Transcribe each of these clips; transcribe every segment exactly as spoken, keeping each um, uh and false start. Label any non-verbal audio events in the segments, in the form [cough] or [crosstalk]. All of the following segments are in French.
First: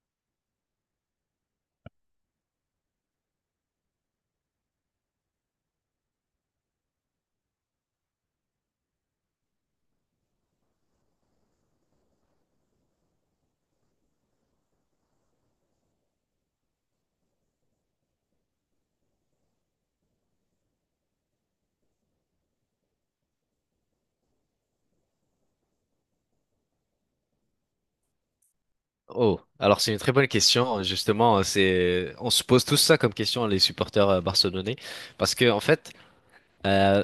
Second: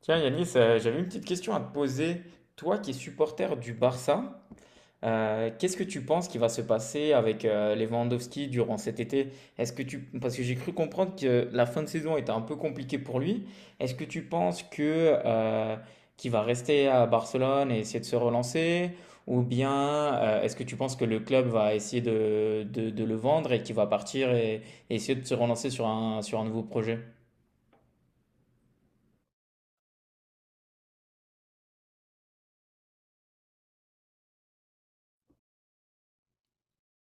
Tiens Yanis, euh, j'avais une petite question à te poser. Toi qui es supporter du Barça, euh, qu'est-ce que tu penses qui va se passer avec euh, Lewandowski durant cet été? Est-ce que tu... Parce que j'ai cru comprendre que la fin de saison était un peu compliquée pour lui. Est-ce que tu penses que, euh, qu'il va rester à Barcelone et essayer de se relancer? Ou bien euh, est-ce que tu penses que le club va essayer de, de- de le vendre et qu'il va partir et, et essayer de se relancer sur un, sur un nouveau projet? Oh, alors c'est une très bonne question. Justement, c'est on se pose tous ça comme question, les supporters euh, barcelonais, parce que en fait euh,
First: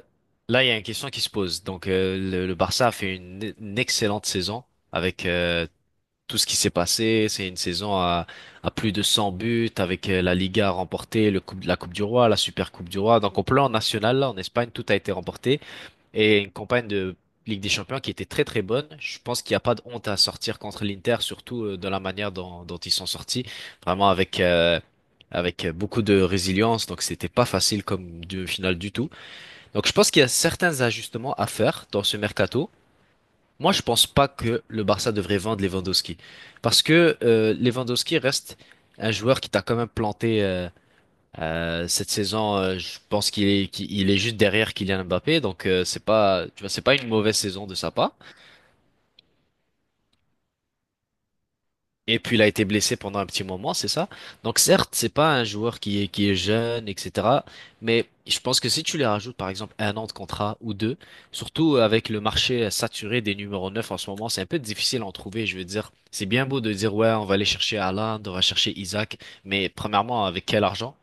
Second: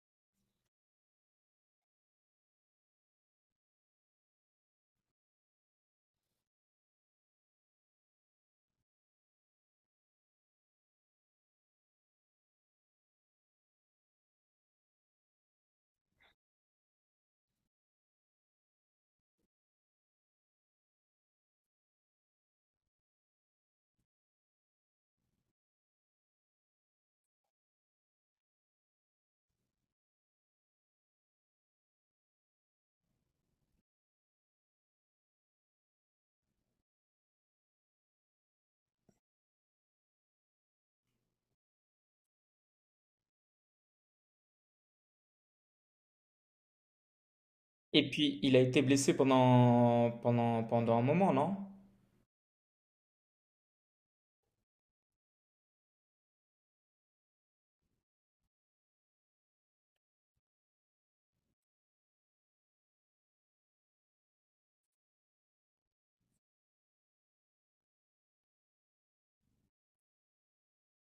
là il y a une question qui se pose. Donc euh, le, le Barça a fait une, une excellente saison avec euh, tout ce qui s'est passé. C'est une saison à, à plus de cent buts, avec euh, la Liga remportée, le coupe, la Coupe du Roi, la Super Coupe du Roi. Donc au plan national là en Espagne, tout a été remporté, et une campagne de Ligue des Champions qui était très très bonne. Je pense qu'il n'y a pas de honte à sortir contre l'Inter, surtout euh, de la manière dont, dont ils sont sortis, vraiment avec euh, avec beaucoup de résilience. Donc c'était pas facile comme demi-finale du tout. Donc je pense qu'il y a certains ajustements à faire dans ce mercato. Moi, je pense pas que le Barça devrait vendre Lewandowski, parce que euh, Lewandowski reste un joueur qui t'a quand même planté. Euh, euh, cette saison, euh, je pense qu'il est, qu'il il est juste derrière Kylian Mbappé. Donc euh, c'est pas, tu vois, c'est pas une mauvaise saison de sa Et part. puis, il a été blessé pendant, pendant, pendant un moment, non? Et puis il a été blessé pendant un petit moment, c'est ça? Donc certes, c'est pas un joueur qui est, qui est jeune, et cetera. Mais je pense que si tu les rajoutes par exemple un an de contrat ou deux, surtout avec le marché saturé des numéros neuf en ce moment, c'est un peu difficile à en trouver, je veux dire. C'est bien beau de dire ouais, on va aller chercher Haaland, on va chercher Isaac, mais premièrement, avec quel argent?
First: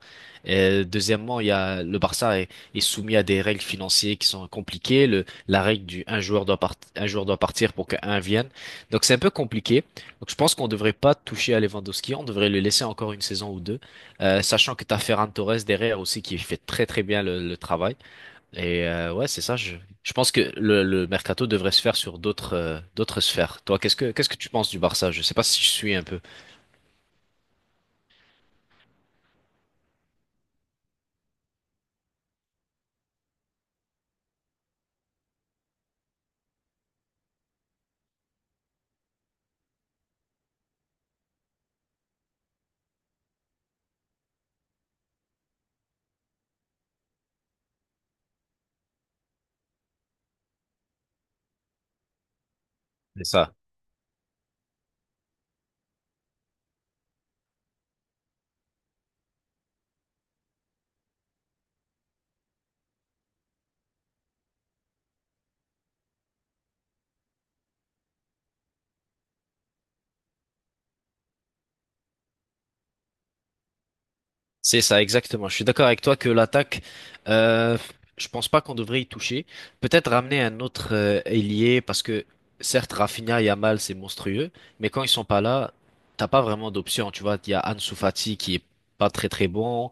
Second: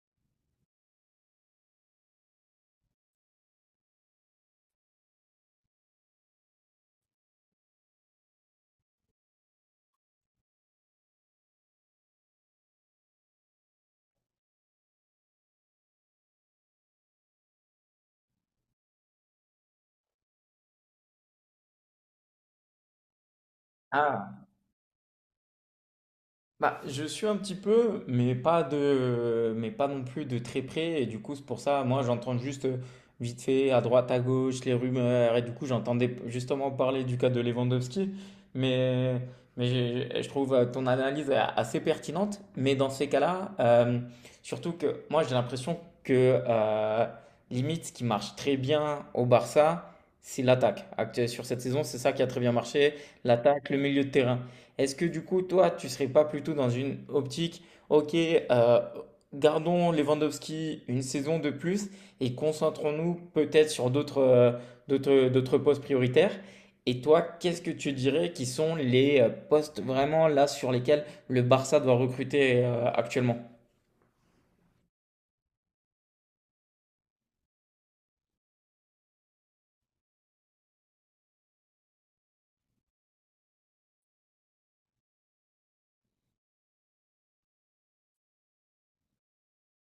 Et deuxièmement, il y a le Barça est, est soumis à des règles financières qui sont compliquées. Le, la règle du un joueur doit part- un joueur doit partir pour qu'un vienne. Donc c'est un peu compliqué. Donc je pense qu'on ne devrait pas toucher à Lewandowski, on devrait le laisser encore une saison ou deux. Euh, sachant que t'as Ferran Torres derrière aussi qui fait très très bien le, le travail. Et euh, ouais, c'est ça. Je, je pense que le, le mercato devrait se faire sur d'autres euh, d'autres sphères. Toi, qu'est-ce que qu'est-ce que Ah. tu penses du Barça? Je sais pas si je suis un peu. Bah, je suis un petit peu, mais pas de, mais pas non plus de très près. Et du coup, c'est pour ça, moi, j'entends juste euh, vite fait à droite, à gauche, les rumeurs. Et du coup, j'entendais justement parler du cas de Lewandowski. Mais, mais je, je trouve euh, ton analyse a- assez pertinente. Mais dans ces cas-là, euh, surtout que moi, j'ai l'impression que euh, limite, ce qui marche très bien au Barça, c'est l'attaque. Actuellement, sur cette saison, c'est ça qui a très bien marché, C'est ça. l'attaque, le milieu de terrain. Est-ce que du coup, toi, tu serais pas plutôt dans une optique, ok, euh, gardons Lewandowski une saison de plus et concentrons-nous peut-être sur d'autres euh, d'autres, d'autres postes prioritaires? Et toi, qu'est-ce que tu dirais qui sont les euh, postes vraiment là sur lesquels le Barça doit recruter euh, actuellement? C'est ça, exactement. Je suis d'accord avec toi que l'attaque, euh, je pense pas qu'on devrait y toucher. Peut-être ramener un autre euh, ailier, parce que certes Rafinha et Yamal c'est monstrueux, mais quand ils sont pas là, t'as pas vraiment d'option. Tu vois, il y a Ansu Fati qui est pas très très bon,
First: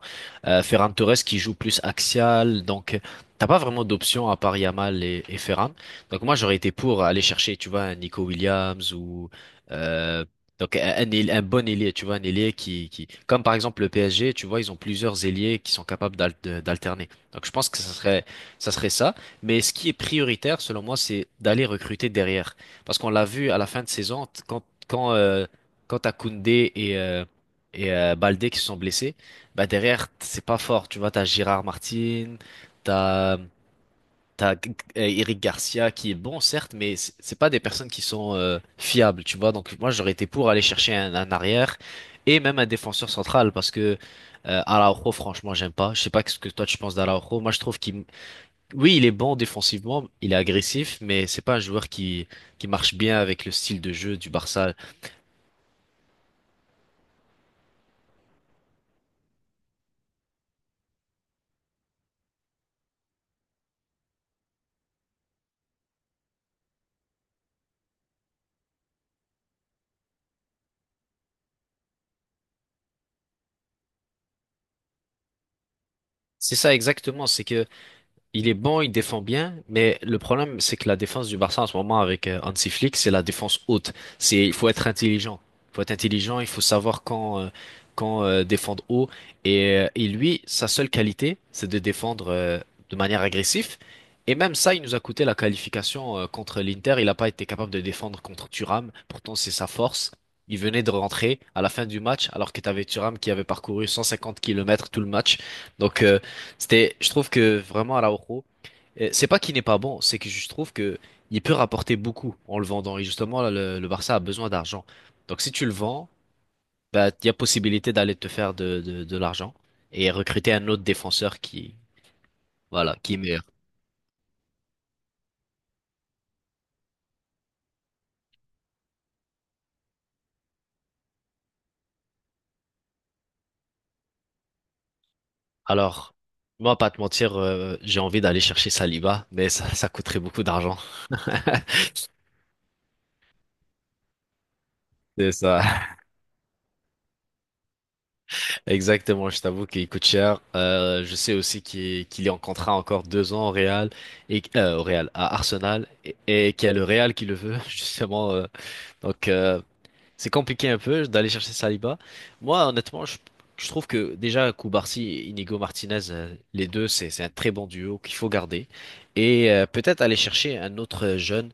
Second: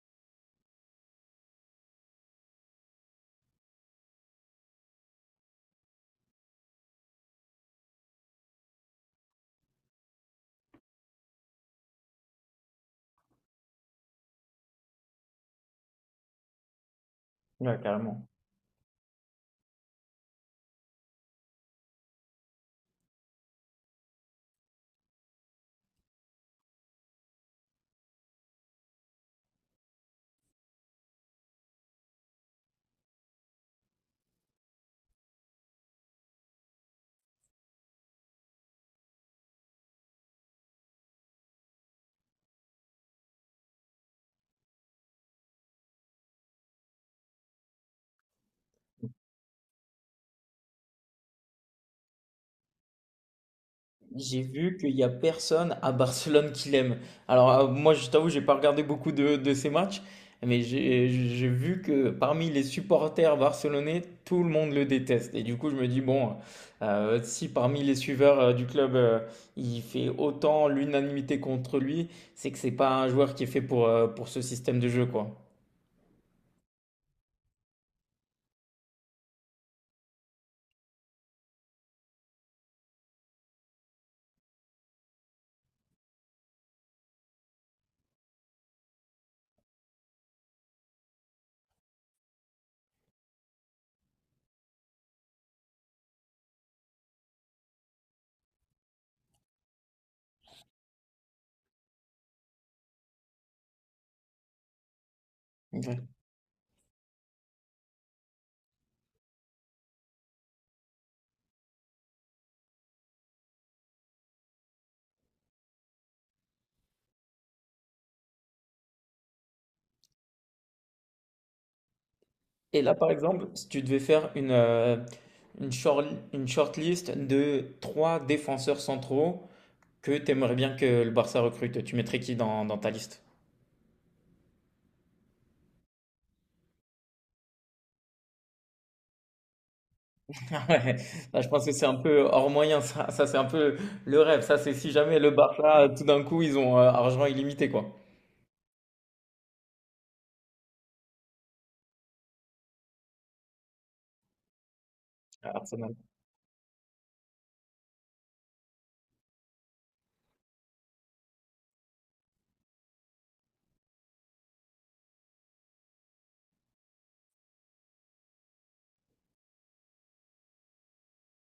euh, Ferran Torres qui joue plus axial. Donc t'as pas vraiment d'option à part Yamal et, et Ferran. Donc moi j'aurais été pour aller chercher, tu vois, un Nico Williams ou euh, donc un, un ail- un bon ailier, tu vois, un ailier qui, qui, comme par exemple le P S G, tu vois, ils ont plusieurs ailiers qui sont capables d'al- de- d'alterner. Donc je pense Ouais, que ça serait, carrément. ça serait ça. Mais ce qui est prioritaire, selon moi, c'est d'aller recruter derrière. Parce qu'on l'a vu à la fin de saison, t- quand, quand, euh, quand t'as Koundé et, euh, et euh, Baldé qui se sont blessés, bah derrière, t- c'est pas fort. Tu vois, t'as Gérard Martin, t'as T'as G- G- euh, Eric Garcia qui est bon, certes, mais c- c'est pas des personnes qui sont euh, fiables, tu vois. Donc moi, j'aurais été pour aller chercher un, un arrière et même un défenseur central, parce que euh, Araujo, franchement, j'aime pas. Je sais pas ce que toi tu penses d'Araujo. Moi, je trouve qu'il, oui, il est bon défensivement, il est agressif, mais c'est pas un joueur qui qui marche bien avec le style de jeu du J'ai Barça. vu qu'il n'y a personne à Barcelone qui l'aime. Alors, euh, moi, je t'avoue, j'ai pas regardé beaucoup de, de ces matchs, mais j'ai j'ai vu que parmi les supporters barcelonais, tout le monde le déteste. Et du coup, je me dis, bon, euh, si parmi les suiveurs euh, du club, euh, il fait autant l'unanimité contre lui, c'est que c'est pas un joueur qui est fait pour, euh, pour ce système de jeu, quoi. C'est ça exactement. C'est que Il est bon, il défend bien, mais le problème, c'est que la défense du Barça en ce moment, avec euh, Hansi Flick, c'est la défense haute. C'est, il faut être intelligent. Il faut être intelligent, il faut savoir quand, euh, quand euh, défendre haut. Et, euh, et lui, sa seule qualité, c'est de défendre euh, de manière agressive. Et même ça, il nous a coûté la qualification euh, contre l'Inter. Il n'a pas été capable de défendre contre Thuram. Pourtant, c'est sa force. Il venait de rentrer à la fin du match, alors que tu avais Thuram qui avait parcouru cent cinquante kilomètres tout le match. Ouais. Donc, euh, c'était, je trouve que vraiment Araujo, euh, c'est pas qu'il n'est pas bon, c'est que je trouve que il peut rapporter beaucoup en le vendant. Et justement, là, le, le Barça a besoin d'argent. Donc si tu le vends, bah, il y a possibilité d'aller te faire de, de, de l'argent et recruter un autre défenseur qui, Et là, voilà, par qui est meilleur. exemple, si tu devais faire une, euh, une short, une shortlist de trois défenseurs centraux, que t'aimerais bien que le Barça recrute? Tu mettrais qui dans, dans ta liste? [laughs] Alors, moi, pas te mentir, euh, j'ai envie d'aller chercher Saliba, mais ça, ça coûterait beaucoup d'argent. Ouais, là, je pense [laughs] que c'est un peu hors moyen, ça, ça c'est un peu le rêve. Ça, c'est si jamais le C'est ça. Barça, tout d'un coup, ils ont euh, argent illimité, quoi. Exactement, je t'avoue qu'il coûte cher. Euh, je sais aussi qu'il qu'il est en contrat encore deux ans au Real et euh, au Real à À Arsenal, Arsenal. et, et qu'il y a le Real qui le veut [laughs] justement. euh, donc euh, c'est compliqué un peu d'aller chercher Saliba. Moi, honnêtement, je, je trouve que déjà Koubarsi et Inigo Martinez, euh, les deux, c'est c'est un très bon duo qu'il faut garder. Et euh, peut-être aller chercher un autre jeune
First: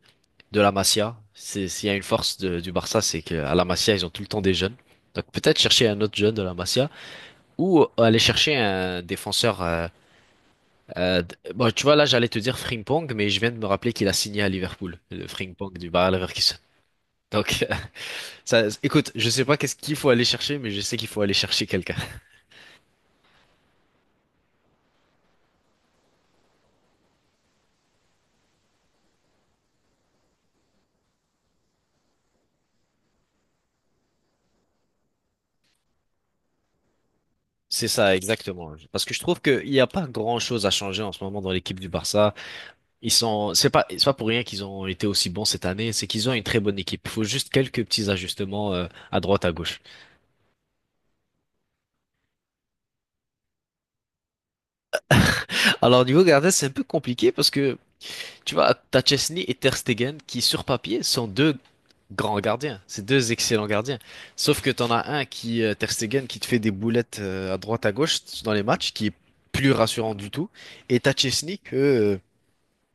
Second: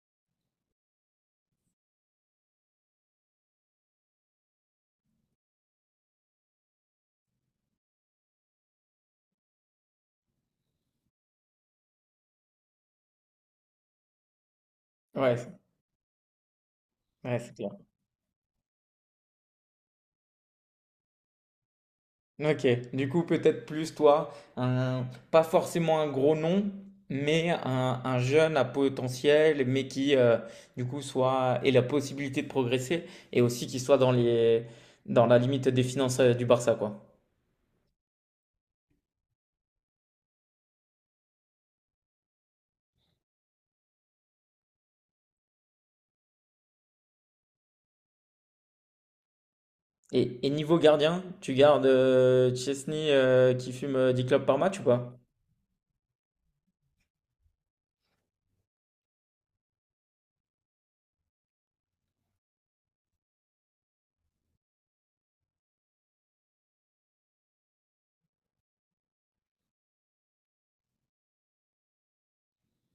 de la Masia. C'est S'il y a une force de- du Barça, c'est qu'à la Masia ils ont tout le temps des jeunes. Donc peut-être chercher un autre jeune de la Masia, ou aller chercher un défenseur. Euh, euh, d- bon, tu vois, là, j'allais te dire Frimpong, mais je viens de me rappeler qu'il a signé à Liverpool, le Ouais, c'est- Frimpong du Bayer Leverkusen. ouais, c'est Donc, clair. [laughs] ça, écoute, je sais pas qu'est-ce qu'il faut aller chercher, mais je sais qu'il faut aller chercher quelqu'un. Ok, du coup, peut-être plus toi, un, pas forcément un gros nom, mais un, un jeune à potentiel, mais qui, euh, du coup, soit, ait la possibilité de progresser et aussi qui soit dans les, dans la limite des finances euh, du Barça, quoi. [laughs] C'est ça, exactement. Parce que je trouve qu'il n'y a pas grand-chose à changer en ce moment dans l'équipe du Barça. Ils sont, c'est pas, c'est pas pour rien qu'ils ont été aussi bons cette année, c'est qu'ils ont une très bonne équipe. Il faut juste quelques petits ajustements, euh, à droite, à gauche. Et, et niveau gardien, tu gardes euh, Chesney euh, qui fume euh, dix clopes par match ou pas? Alors, au niveau gardien, c'est un peu compliqué parce que tu vois, t'as Chesney et Ter Stegen qui, sur papier, sont deux grands gardiens. C'est deux excellents gardiens. Sauf que t'en as un qui, euh, Ter Stegen, qui te fait des boulettes euh, à droite à gauche dans les matchs, qui est plus rassurant du tout. Et t'as Chesney que, euh,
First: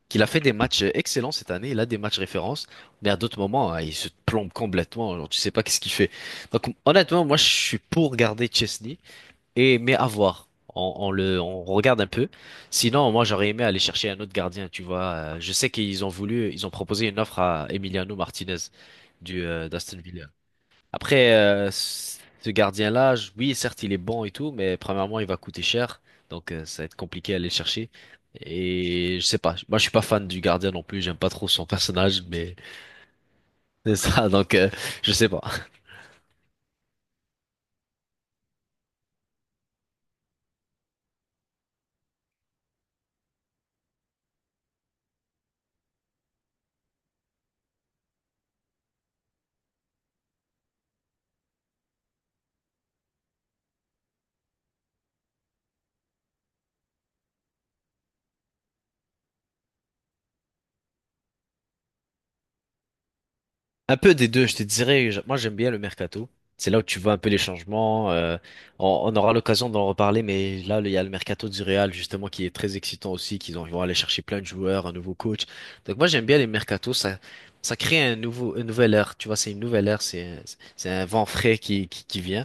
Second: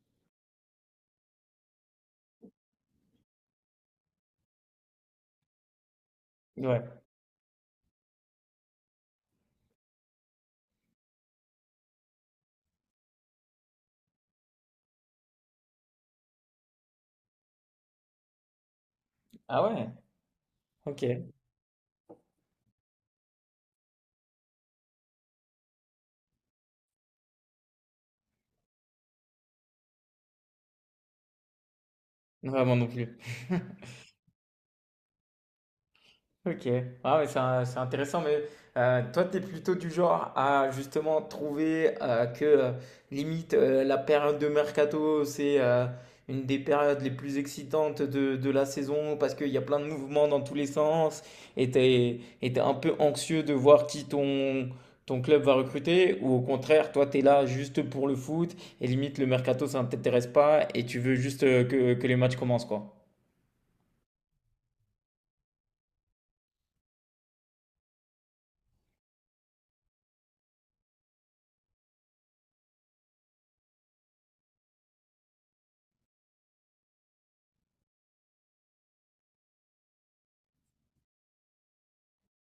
qu'il a fait des matchs excellents cette année. Il a des matchs références. Mais à d'autres moments, hein, il se plombe complètement. Genre, tu sais pas qu'est-ce qu'il fait. Donc, Ouais. honnêtement, moi, je suis pour garder Chesney. Et mais à voir. On, on le, on regarde un peu. Sinon, moi, j'aurais aimé aller chercher un autre gardien, tu vois. Euh, Je sais qu'ils ont voulu, ils ont proposé une offre à Emiliano Martinez du Ah euh, ouais? d'Aston Villa. Ok. Ouais, Après, euh, ce gardien-là, je- oui, certes, il est bon et tout, mais premièrement, il va coûter cher. Donc euh, ça va être compliqué à aller le chercher. Et je sais pas. Moi, je suis pas fan du gardien non plus. J'aime pas trop son personnage, mais moi non plus. [laughs] [laughs] c'est ça. Donc, euh, je sais pas. Ok, ah ouais, c'est un- c'est intéressant, mais euh, toi, tu es plutôt du genre à justement trouver euh, que euh, limite euh, la période de mercato, c'est euh, une des périodes les plus excitantes de, de la saison parce qu'il y a plein de mouvements dans tous les sens et tu es, un peu anxieux de voir qui ton, ton club va recruter ou au contraire, toi, tu es là juste pour le foot et limite le mercato, ça ne t'intéresse pas et tu veux juste euh, que, que les matchs commencent, quoi. Un peu des deux, je te dirais. je- Moi, j'aime bien le mercato. C'est là où tu vois un peu les changements. euh, on, on aura l'occasion d'en reparler, mais là, il y a le mercato du Real, justement, qui est très excitant aussi, qu'ils ont- ils vont aller chercher plein de joueurs, un nouveau coach. Donc moi, j'aime bien les mercatos. Ça, ça crée un nouveau, une nouvelle ère. Tu vois, c'est une nouvelle ère. C'est, c'est un vent frais qui, qui, qui vient.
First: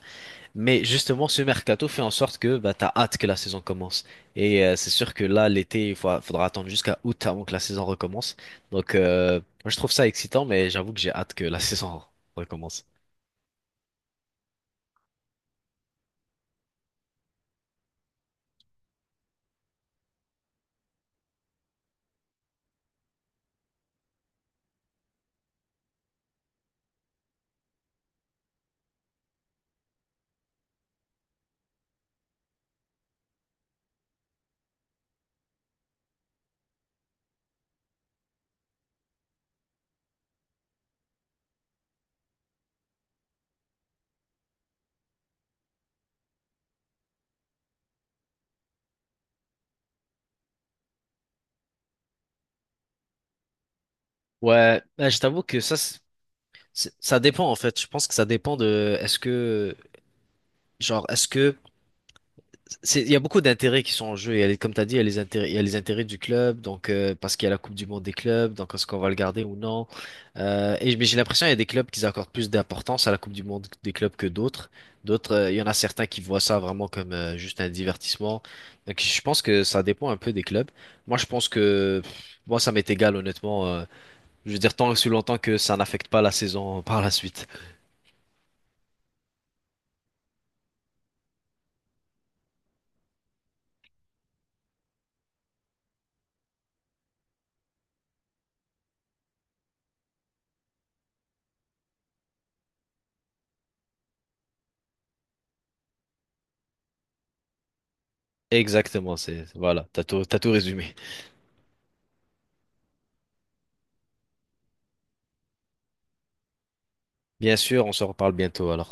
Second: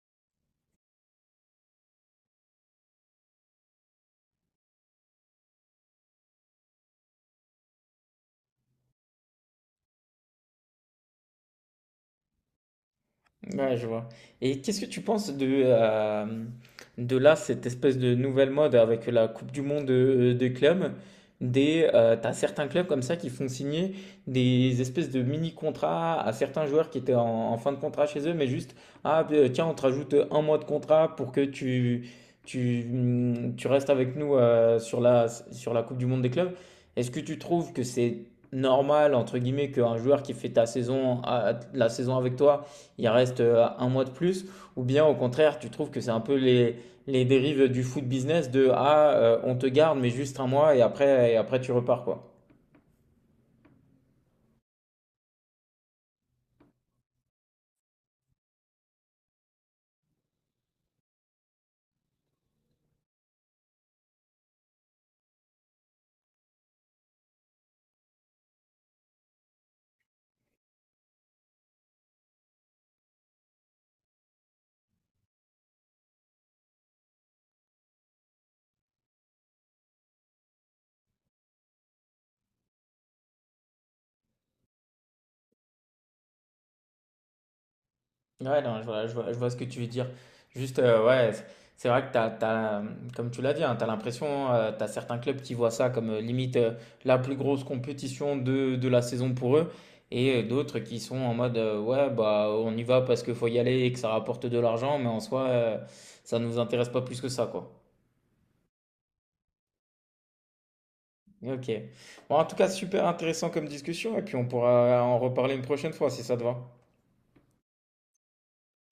Mais justement, ce mercato fait en sorte que bah, t'as hâte que la saison commence. Et euh, c'est sûr que là, l'été, il fa- faudra attendre jusqu'à août avant que la saison recommence. Donc, euh, moi, je trouve ça excitant, mais j'avoue que j'ai hâte que la [laughs] saison recommence. Ouais, je vois. Et qu'est-ce que tu penses de, euh, de là, cette espèce de nouvelle mode avec la Coupe du Monde de, de clubs? Des, euh, t'as certains clubs comme ça qui font signer des espèces de mini-contrats à certains joueurs qui étaient en, en fin de contrat chez eux, mais juste, ah euh, tiens, on te rajoute un mois de contrat pour que tu, tu, hum, tu restes avec nous euh, sur la, sur la Coupe du Monde des clubs. Est-ce que tu trouves que c'est normal, entre guillemets, qu'un joueur qui fait ta saison, ah, la saison avec toi, il reste euh, un mois de plus, ou bien au contraire, tu trouves que c'est un peu les, les dérives du foot business de ah, euh, on te garde, mais juste un mois et après, et après tu repars quoi. Ouais, bah, je t'avoue que ça, c'est- c'est- ça dépend en fait. Je pense que ça dépend de, est-ce que, genre, est-ce que c'est- il y a beaucoup d'intérêts qui sont en jeu. Il y a les- Comme tu as dit, il y a les intérêts, il y a les intérêts du club. Donc euh, parce qu'il y a la Coupe du Monde des clubs, donc est-ce qu'on va le garder ou non. Euh, et mais j'ai l'impression qu'il y a des clubs qui accordent plus d'importance à la Coupe du Monde des clubs que d'autres. D'autres, euh, il y en a certains qui voient ça vraiment comme euh, juste un divertissement. Donc je pense que ça dépend un peu des clubs. Moi, je pense que pff, moi, ça m'est égal honnêtement. Euh, je veux dire tant sous longtemps que ça n'affecte pas la saison [laughs] par la suite. Ouais, non, je vois, je vois, je vois ce que tu veux dire. Juste, euh, ouais, c'est c'est vrai que t'as, t'as, comme tu l'as dit, tu as l'impression, euh, tu as certains clubs qui voient ça comme euh, limite euh, la plus grosse compétition de, de la saison pour eux, et euh, d'autres qui sont en mode, euh, ouais, bah on y va parce qu'il faut y aller et que ça rapporte de l'argent, mais en soi, euh, ça nous intéresse pas plus que ça, quoi. Exactement, c'est voilà, t'as tout, t'as tout résumé. Ok. Bon, en tout cas, super intéressant comme discussion et puis on pourra en reparler une prochaine fois si ça te va. Bien sûr, on se reparle bientôt alors.